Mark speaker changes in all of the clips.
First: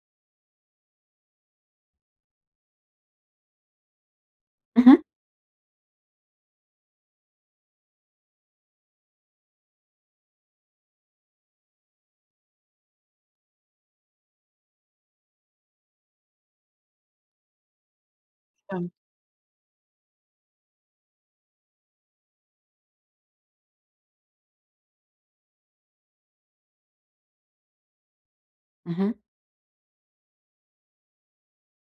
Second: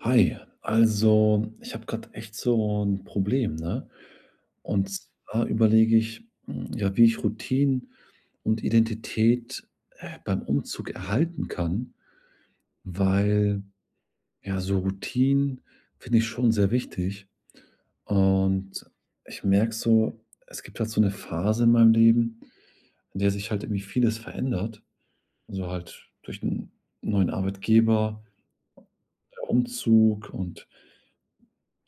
Speaker 1: Hi, also, ich habe gerade echt so ‘n Problem, ne, und
Speaker 2: Mhm.
Speaker 1: zwar überlege ich, hm, ja, wie ich Routinen und Identität, äh, beim Umzug erhalten kann, weil, ja, so Routinen finde ich schon sehr wichtig. Und,
Speaker 2: Ähm.
Speaker 1: ich merke so, es gibt halt so 'ne Phase in meinem Leben, in der sich halt irgendwie vieles verändert, also halt durch 'n neuen Arbeitgeber
Speaker 2: Mhm.
Speaker 1: Umzug und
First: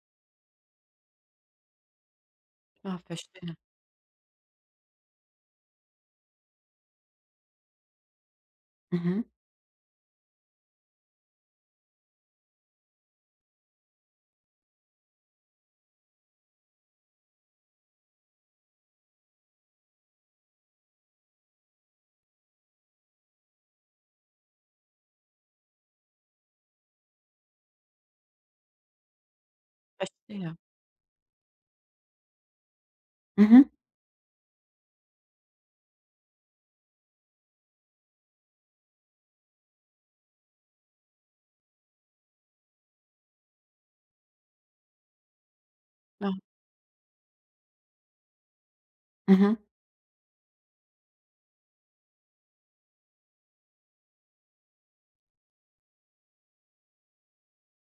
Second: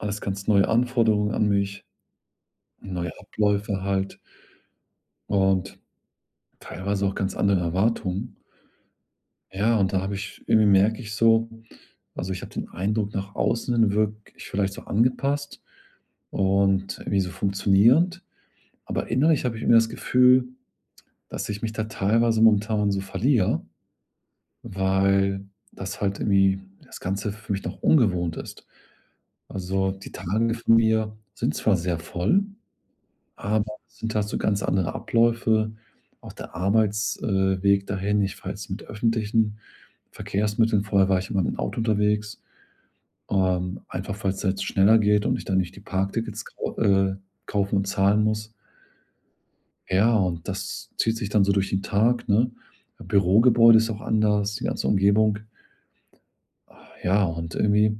Speaker 1: alles ganz neue Anforderungen an mich,
Speaker 2: Ah,
Speaker 1: neue
Speaker 2: verstehe.
Speaker 1: Abläufe halt und teilweise auch ganz andere Erwartungen.
Speaker 2: Mhm.
Speaker 1: Ja, und da habe ich irgendwie merke ich so also ich habe den Eindruck nach außen wirke ich vielleicht so angepasst und wie so funktionierend, aber innerlich habe ich irgendwie das Gefühl, dass ich mich da teilweise momentan so verliere, weil das halt irgendwie das Ganze für mich noch ungewohnt ist. Also, die
Speaker 2: Verstehe.
Speaker 1: Tage von mir sind zwar sehr voll,
Speaker 2: Mhm.
Speaker 1: aber es sind halt so ganz andere Abläufe, auch der Arbeits äh, Weg dahin, ich fahre jetzt mit öffentlichen Verkehrsmitteln. Vorher war ich immer mit 'm Auto unterwegs, ähm, einfach, weil's halt schneller geht und ich dann nicht die
Speaker 2: Ja.
Speaker 1: Parktickets kau äh, kaufen und zahlen muss.
Speaker 2: Mhm.
Speaker 1: Ja, und das zieht sich dann so durch den Tag, ne? Bürogebäude ist auch anders, die ganze Umgebung. Ah ja, und irgendwie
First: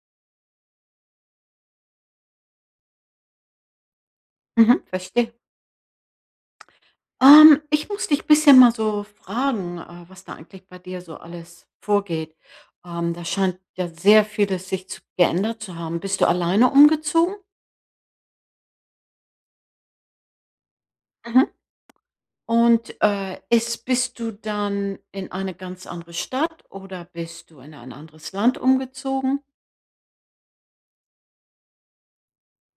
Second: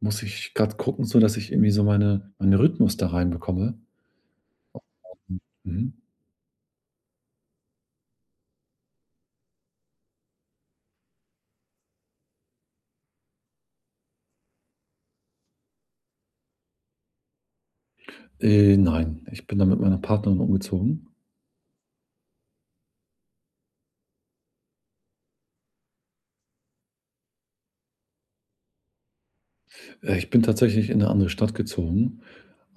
Speaker 1: muss ich gerade gucken, so dass ich irgendwie meine meinen Rhythmus da reinbekomme.
Speaker 2: Mhm, verstehe.
Speaker 1: [unintelligible] Mhm.
Speaker 2: Ähm, ich muss dich bisschen mal so fragen, äh, was da eigentlich bei dir so alles vorgeht. Ähm, da scheint ja sehr vieles sich zu geändert zu haben. Bist du alleine umgezogen?
Speaker 1: Äh, nein, ich bin da mit meiner Partnerin umgezogen.
Speaker 2: Mhm. Und, äh, ist bist du dann in eine ganz andere Stadt oder bist du in ein anderes Land umgezogen?
Speaker 1: Äh, ich bin tatsächlich in 'ne andere Stadt gezogen,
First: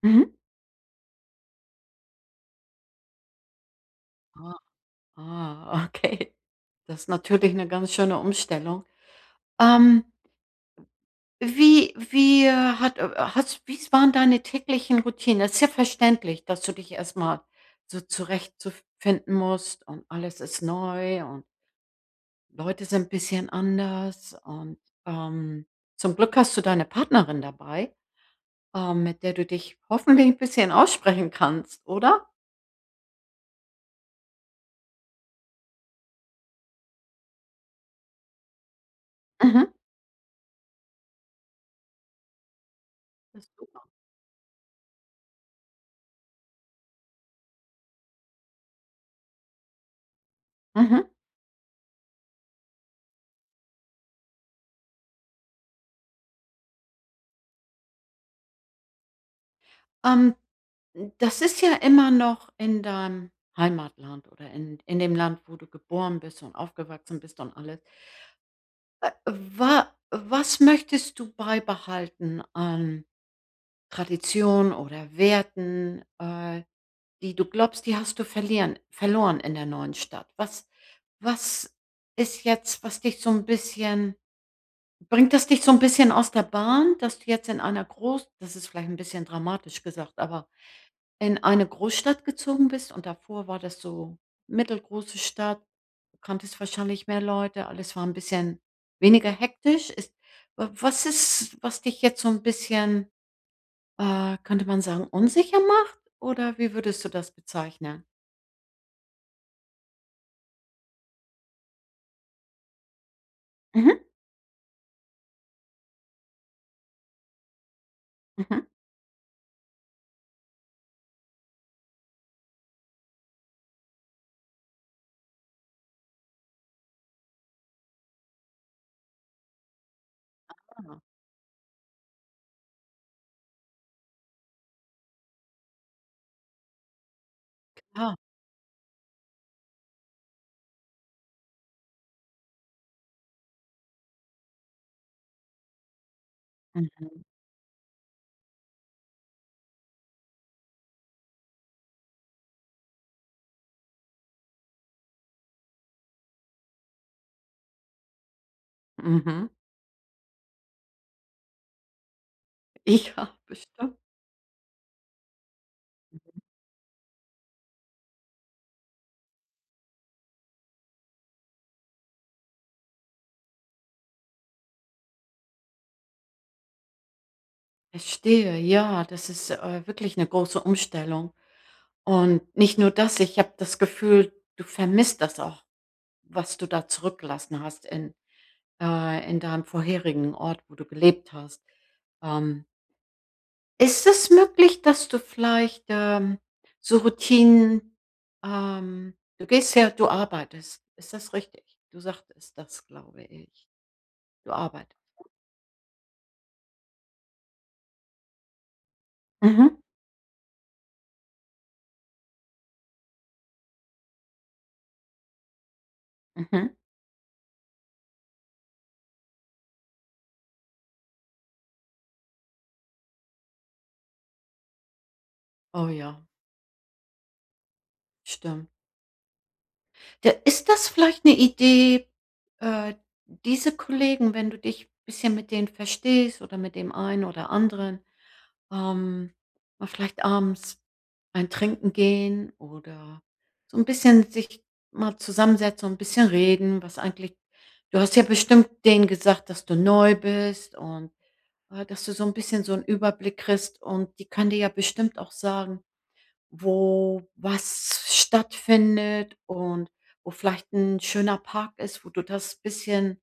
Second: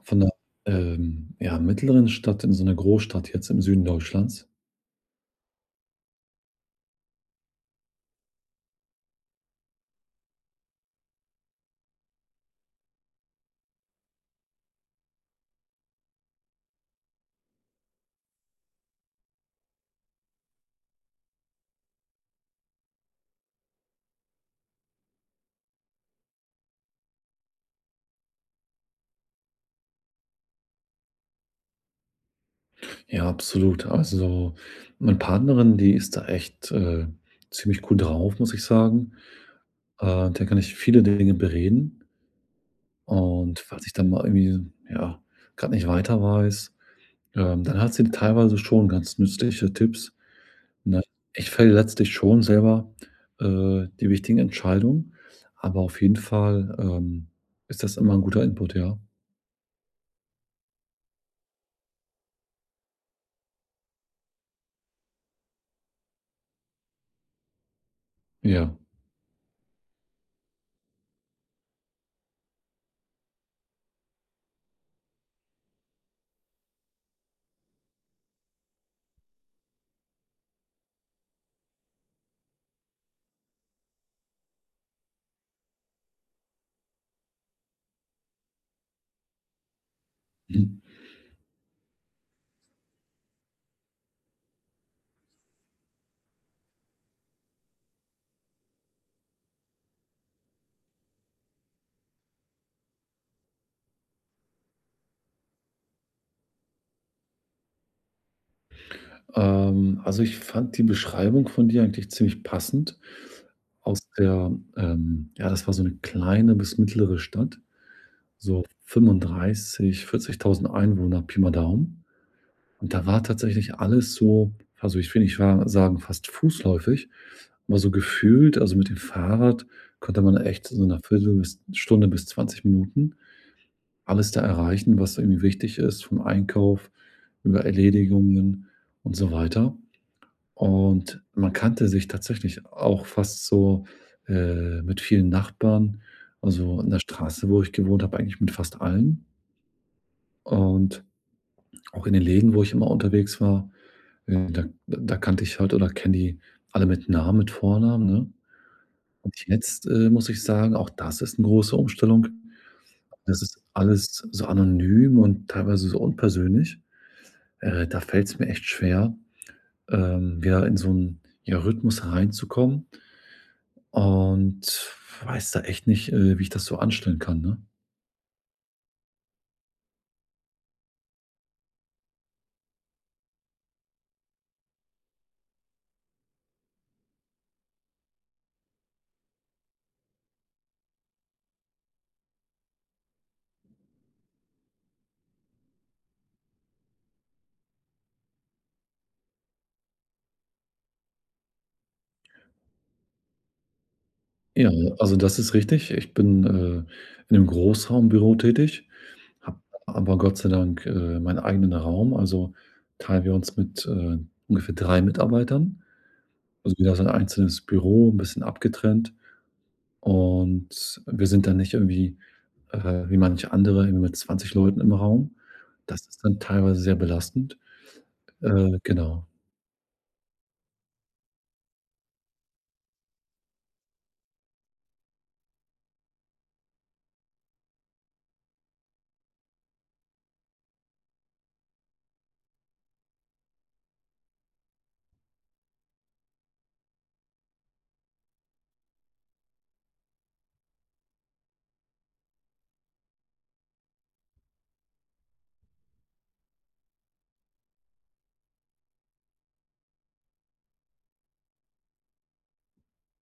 Speaker 1: von
Speaker 2: Mhm.
Speaker 1: 'ner, ähm, ja, mittleren Stadt in so 'ne Großstadt jetzt im Süden Deutschlands.
Speaker 2: Ah, ah, okay. Das ist natürlich 'ne ganz schöne Umstellung. Ähm wie wie, äh, hat, äh, hat's wie's waren deine täglichen Routinen? Das ist ja verständlich, dass du dich erstmal so zurecht zu finden musst und alles ist neu und Leute sind bisschen anders und, ähm, zum Glück hast du deine Partnerin dabei, ähm, mit der du dich hoffentlich 'n bisschen aussprechen kannst, oder?
Speaker 1: Ja, absolut. Also, meine Partnerin, die ist da echt, äh, ziemlich cool drauf, muss ich sagen.
Speaker 2: Mhm.
Speaker 1: Äh, mit der kann ich viele Dinge bereden.
Speaker 2: Ja
Speaker 1: Und,
Speaker 2: super.
Speaker 1: falls ich dann mal irgendwie, ja, grad nicht weiter weiß, ähm, dann hat sie teilweise schon ganz nützliche Tipps. Na,
Speaker 2: Mhm.
Speaker 1: ich fälle letztlich schon selber, äh, die wichtigen Entscheidungen, aber auf jeden Fall, ähm, ist das immer 'n guter Input, ja.
Speaker 2: Ähm, das ist ja immer noch in deinem Heimatland oder in in dem Land, wo du geboren bist und aufgewachsen bist und alles
Speaker 1: Ja.
Speaker 2: äh, wa was möchtest du beibehalten an Tradition oder Werten, äh, die du glaubst, die hast du verlieren verloren in der neuen Stadt? Was was ist jetzt, was dich so ‘n bisschen bringt das dich so ‘n bisschen aus der Bahn, dass du jetzt in einer Gross das ist vielleicht ‘n bisschen dramatisch gesagt, aber
Speaker 1: Mhm.
Speaker 2: in eine Großstadt gezogen bist und davor war das so mittelgroße Stadt, kanntest wahrscheinlich mehr Leute, alles war ‘n bisschen weniger hektisch. Ist wa was ist, was dich jetzt so ‘n bisschen, äh, könnte man sagen, unsicher macht? Oder wie würdest du das bezeichnen?
Speaker 1: Ähm, also, ich fand die Beschreibung von dir eigentlich ziemlich passend.
Speaker 2: Mhm.
Speaker 1: Aus der ähm, ja, das war so ‘ne kleine bis mittlere Stadt. So
Speaker 2: Mhm.
Speaker 1: 35, 40.000 Einwohner Pi mal Daumen. Und, da war tatsächlich alles so, also, ich finde ich war sagen fast fußläufig immer so gefühlt. Also, mit dem Fahrrad konnte man echt so ‘ner
Speaker 2: Aha.
Speaker 1: Viertel bis Stunde bis 20 Minuten, alles da erreichen, was irgendwie wichtig ist vom Einkauf über
Speaker 2: Klar.
Speaker 1: Erledigungen und so weiter. Und man kannte sich tatsächlich auch fast so, äh, mit vielen Nachbarn, also, in der
Speaker 2: Mhm.
Speaker 1: Straße, wo ich gewohnt habe, eigentlich mit fast allen. Und, auch in den Läden, wo ich immer unterwegs war, äh, da da kannte ich halt oder kenne die alle mit Namen, mit Vornamen, ne, und
Speaker 2: Mhm.
Speaker 1: jetzt, äh, muss ich sagen, auch das ist ‘ne große Umstellung,
Speaker 2: Ja,
Speaker 1: das ist
Speaker 2: bestimmt.
Speaker 1: alles so anonym und teilweise so
Speaker 2: Mhm.
Speaker 1: unpersönlich. Äh, da fällt‘s mir echt schwer, ähm, wieder in so ‘n, ja Rhythmus hereinzukommen und weiß da echt nicht, äh, wie ich das so anstellen kann, ne?
Speaker 2: Verstehe, ja, das ist, äh, wirklich 'ne große Umstellung. Und nicht nur das, ich habe das Gefühl, du vermisst das auch, was du da zurückgelassen hast in, äh, in deinem vorherigen Ort, wo du gelebt hast. Ähm ist es möglich, dass du vielleicht, ähm, so Routinen, ähm du gehst ja du arbeitest. Ist das richtig? Du sagtest das, glaube ich. Du
Speaker 1: Ja,
Speaker 2: arbeitest.
Speaker 1: also, das ist richtig. Ich bin, äh, in 'nem Großraumbüro tätig, habe
Speaker 2: Mhm.
Speaker 1: aber Gott sei Dank, äh, meinen eigenen Raum, also, teilen wir uns mit, äh, ungefähr drei Mitarbeitern.
Speaker 2: Mhm.
Speaker 1: Also, jeder so 'n einzelnes Büro 'n bisschen abgetrennt. Und wir sind dann nicht irgendwie, äh, wie manche andere mit 20 Leuten im Raum.
Speaker 2: Oh,
Speaker 1: Das
Speaker 2: ja.
Speaker 1: ist dann teilweise sehr belastend.
Speaker 2: Stimmt.
Speaker 1: Äh, genau.
Speaker 2: Ja, ist das vielleicht 'ne Idee, äh, diese Kollegen, wenn du dich bisschen mit denen verstehst oder mit dem einen oder anderen, ähm, mal vielleicht abends ein Trinken gehen oder so 'n bisschen sich mal zusammensetzen und bisschen reden, was eigentlich du hast ja bestimmt denen gesagt, dass du neu bist und, ja, dass du so 'n bisschen so 'n Überblick kriegst und die kann dir ja bestimmt auch sagen, wo was stattfindet und wo vielleicht 'n schöner Park ist, wo du das bisschen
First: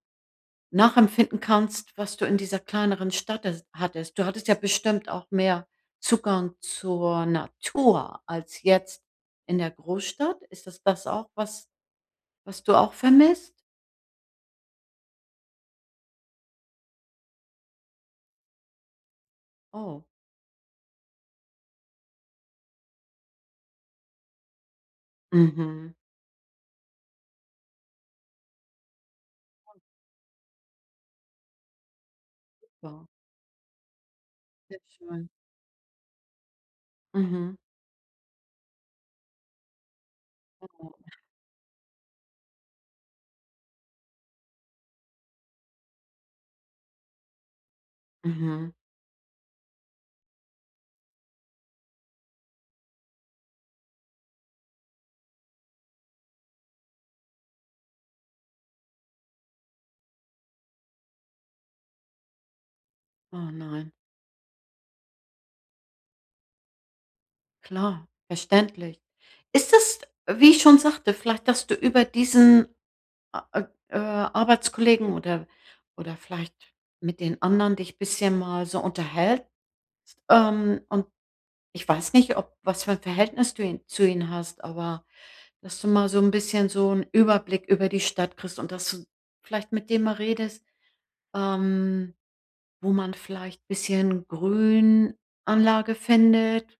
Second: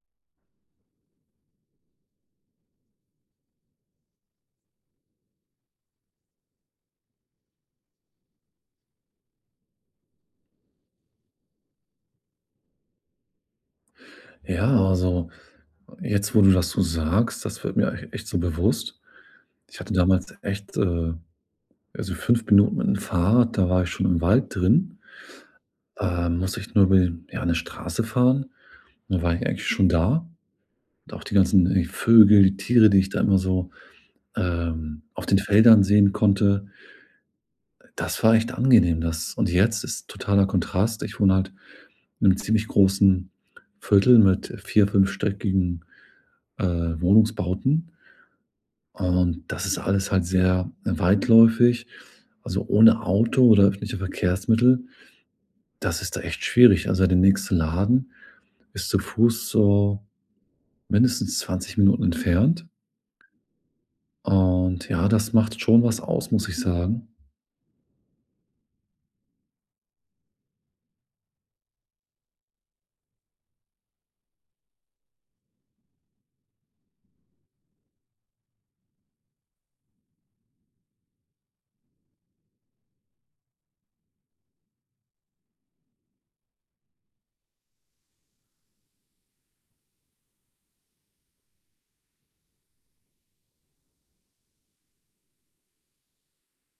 Speaker 2: nachempfinden kannst, was du in dieser kleineren Stadt, äh, hattest. Du hattest ja bestimmt auch mehr Zugang zur Natur als jetzt in der Großstadt. Ist das das auch was was du auch vermisst?
Speaker 1: Ja. Also, jetzt, wo du das so sagst, das wird mir auch echt so bewusst. Ich hatte
Speaker 2: Oh.
Speaker 1: damals echt, äh, also 5 Minuten mit'm Fahrrad, da war ich schon im Wald drin,
Speaker 2: Mhm.
Speaker 1: ähm, musste ich nur über die ja, 'ne Straße fahren. Dann war ich eigentlich schon da. Und auch die ganzen die Vögel, die Tiere, die
Speaker 2: Klar.
Speaker 1: ich da immer so, ähm, auf
Speaker 2: Wildschwein.
Speaker 1: den Feldern sehen konnte.
Speaker 2: Mhm.
Speaker 1: Das war echt angenehm das und jetzt ist totaler Kontrast. Ich
Speaker 2: [unintelligible]
Speaker 1: wohne halt in 'nem ziemlich großen Viertel mit vier fünfstöckigen, äh, Wohnungsbauten.
Speaker 2: Mhm.
Speaker 1: Und das ist alles halt sehr, äh, weitläufig, also ohne Auto oder öffentliche Verkehrsmittel, das ist da echt schwierig. Also, der nächsten Laden ist zu fuß so mindestens 20 Minuten entfernt.
Speaker 2: Oh nein.
Speaker 1: Und ja, das macht schon was aus, muss ich sagen.
Speaker 2: Klar, verständlich. Ist das, wie ich schon sagte, vielleicht, dass du über diesen a äh, äh, Arbeitskollegen, oder oder vielleicht mit den anderen dich bisschen mal so unterhältst, ähm, und, ich weiß nicht, ob was für ein Verhältnis du ihn zu ihnen hast, aber, dass du mal so 'n bisschen so 'n Überblick über die Stadt kriegst und dass du vielleicht mit dem mal redest, ähm, wo man vielleicht ein bisschen Grünanlage findet,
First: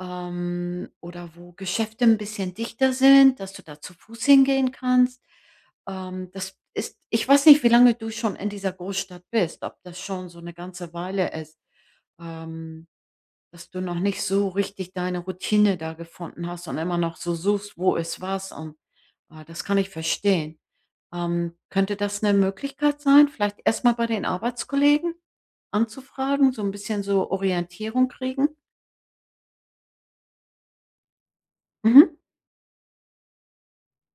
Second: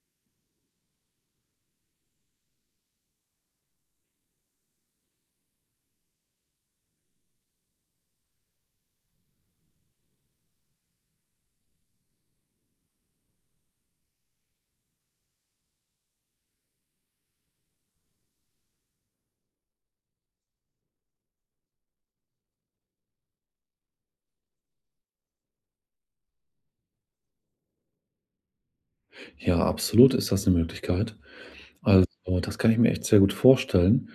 Speaker 2: ähm, oder wo Geschäfte 'n bisschen dichter sind, dass du da zu fuß hingehen kannst. Ähm, das ist ich weiß nicht, wie lange du schon in dieser Großstadt bist, ob das schon so 'ne ganze Weile ist, ähm, dass du noch nicht so richtig deine Routine da gefunden hast, und immer noch so suchst, wo ist was und, ah, das kann ich verstehen. Ähm, könnte das 'ne Möglichkeit sein, vielleicht erstmal bei den Arbeitskollegen anzufragen, so 'n bisschen so Orientierung kriegen?
Speaker 1: Ja, absolut ist das ‘ne Möglichkeit. Also,
Speaker 2: Mhm.
Speaker 1: das kann ich mir echt sehr gut vorstellen.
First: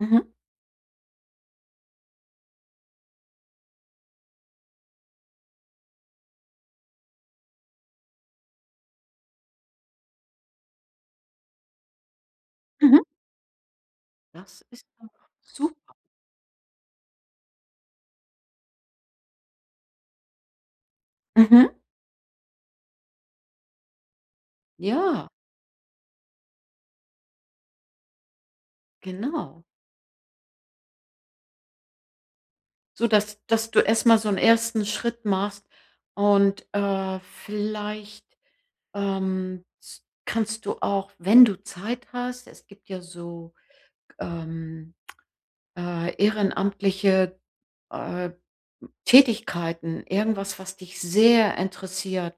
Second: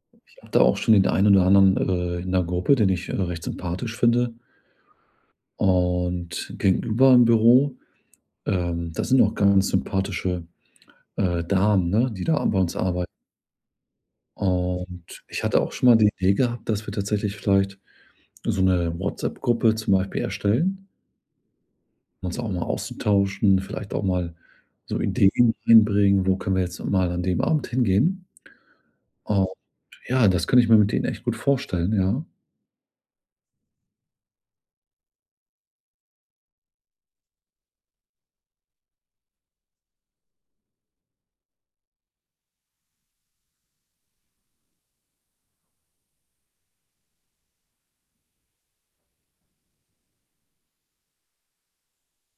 Speaker 2: Mhm.
Speaker 1: Ich hatte auch schon in der ein oder anderen äh, in ‘ner Gruppe, den ich, äh, recht sympathisch finde und gegenüber im Büro, ähm, da sind auch ganz sympathische, äh, Damen, ne, die da a bei uns
Speaker 2: Mhm.
Speaker 1: arbei
Speaker 2: Das ist
Speaker 1: Und
Speaker 2: doch
Speaker 1: ich hatte auch schon
Speaker 2: super.
Speaker 1: mal die Idee gehabt, dass wir tatsächlich vielleicht so ‘ne WhatsApp-Gruppe zum Beispiel erstellen
Speaker 2: Mhm.
Speaker 1: um uns auch mal auszutauschen, vielleicht auch mal so
Speaker 2: Ja.
Speaker 1: Ideen einbringen: „Wo können wir jetzt noch mal an dem Abend hingehen?“ Und
Speaker 2: Genau.
Speaker 1: ja, das kann ich mir mit denen echt gut vorstellen, ja.
Speaker 2: So dass dass du erstmal so 'n ersten Schritt machst und, äh, vielleicht, ähm, s kannst du auch, wenn du Zeit hast es gibt ja so, ähm, äh, ehrenamtliche, äh, Tätigkeiten, irgendwas, was dich sehr interessiert.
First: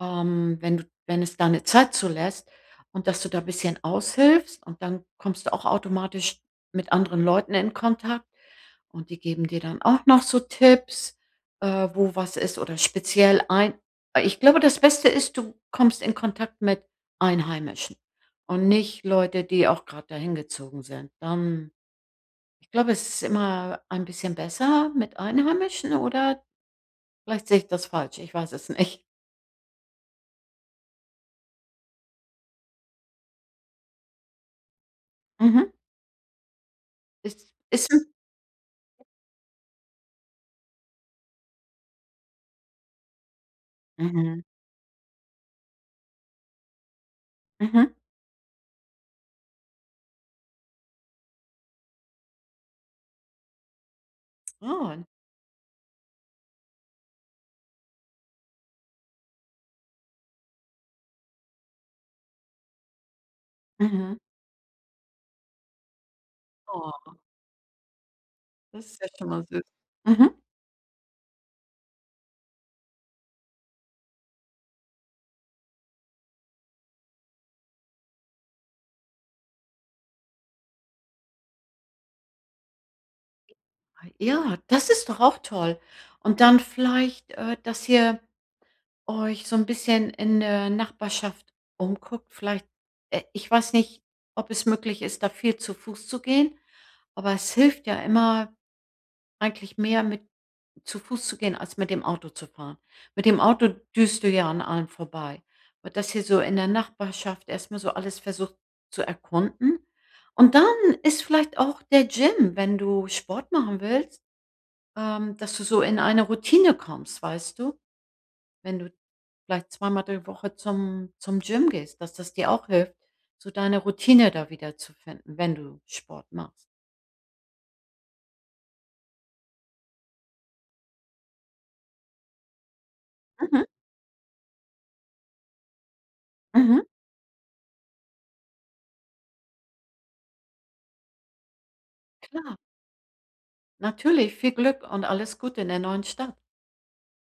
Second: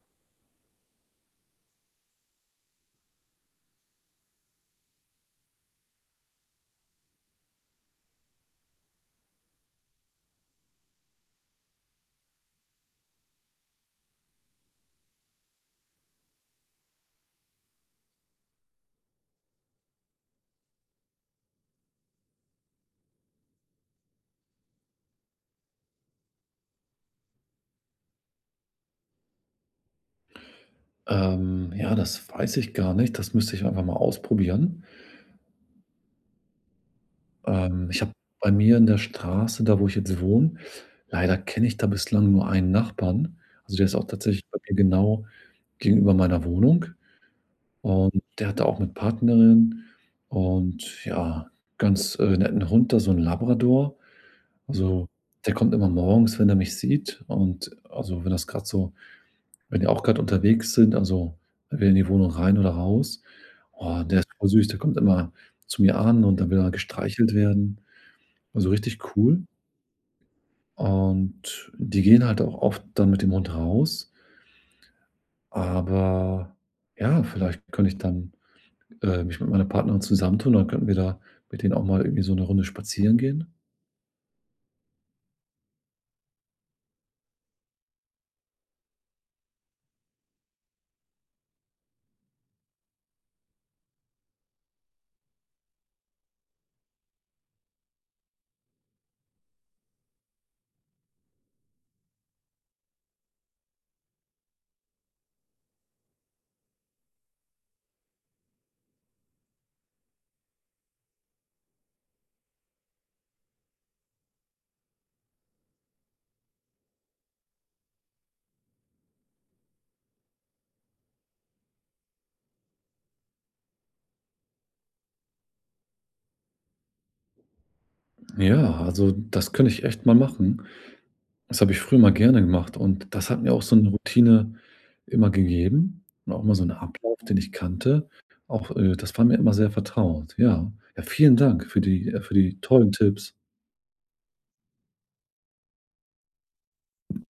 Speaker 2: Ähm, wenn du wenn es deine Zeit zulässt und dass du da bisschen aushilfst, und dann kommst du auch automatisch mit anderen Leuten in Kontakt, und die geben dir dann auch noch so Tipps, äh, wo was ist oder speziell ein ich glaube, das Beste ist, du kommst in Kontakt mit Einheimischen und nicht Leute, die auch gerade da hingezogen sind. Ähm, ich glaube, es ist immer ein bisschen besser mit Einheimischen, oder? Vielleicht sehe ich das falsch, ich weiß es nicht.
Speaker 1: Ähm, ja, das weiß ich gar nicht. Das müsste ich einfach mal ausprobieren.
Speaker 2: Mhm. Es
Speaker 1: Ähm,
Speaker 2: ist
Speaker 1: ich
Speaker 2: 'n
Speaker 1: habe bei mir in der Straße, da, wo ich jetzt wohne leider kenne ich da bislang nur einen Nachbarn. Also der ist auch
Speaker 2: Mhm.
Speaker 1: tatsächlich bei mir genau gegenüber meiner Wohnung.
Speaker 2: Mhm.
Speaker 1: Und der hat da auch 'ne Partnerin und ja, ganz, äh, netten Hund, da, so 'n Labrador.
Speaker 2: Ah.
Speaker 1: Also, der kommt immer morgens, wenn er mich sieht und also wenn das grad so wenn wir auch grad unterwegs sind, also wenn wir in die Wohnung rein oder raus. Oh,
Speaker 2: Mhm.
Speaker 1: der ist voll süß. Der kommt immer zu mir an und dann will er
Speaker 2: Oh.
Speaker 1: gestreichelt werden. Und so
Speaker 2: Das
Speaker 1: richtig
Speaker 2: ist ja schon mal
Speaker 1: cool.
Speaker 2: süß. Mhm.
Speaker 1: Und die gehen halt auch oft dann mit dem Hund raus. Aber ja, vielleicht könnte ich dann, äh, mich mit meiner Partnerin zusammen tun und dann könnten wir da mit denen auch mal irgendwie so 'ne Runde spazieren gehen.
Speaker 2: Ja, das ist doch auch toll. Und dann vielleicht, äh, dass ihr euch so 'n bisschen in der Nachbarschaft umguckt. Vielleicht, äh ich weiß nicht, ob es möglich ist, da viel zu Fuß zu gehen, aber es hilft ja immer, eigentlich mehr mit zu Fuß zu gehen, als mit dem Auto zu fahren. Mit dem Auto düst du ja an allem vorbei. Und dass ihr so in der Nachbarschaft erstmal so alles versucht zu erkunden. Und dann ist vielleicht auch der Gym, wenn du Sport machen willst, ähm, dass du so in eine Routine kommst, weißt du? Wenn du vielleicht zweimal die Woche zum zum Gym gehst, dass das dir auch hilft, so deine Routine da wiederzufinden, wenn du Sport machst.
Speaker 1: Ja. Also, das könnte ich echt mal machen. Das habe ich früher immer gerne gemacht, und das hat mir auch
Speaker 2: Mhm.
Speaker 1: so 'ne Routine immer gegeben und auch immer so 'n
Speaker 2: Mhm.
Speaker 1: Ablauf, den ich kannte. Auch äh, das war mir immer sehr vertraut. Ja, ja, vielen Dank für die für
Speaker 2: Klar.
Speaker 1: die tollen Tipps.
Speaker 2: Natürlich, viel Glück und alles Gute in der neuen Stadt.
Speaker 1: [unintelligible]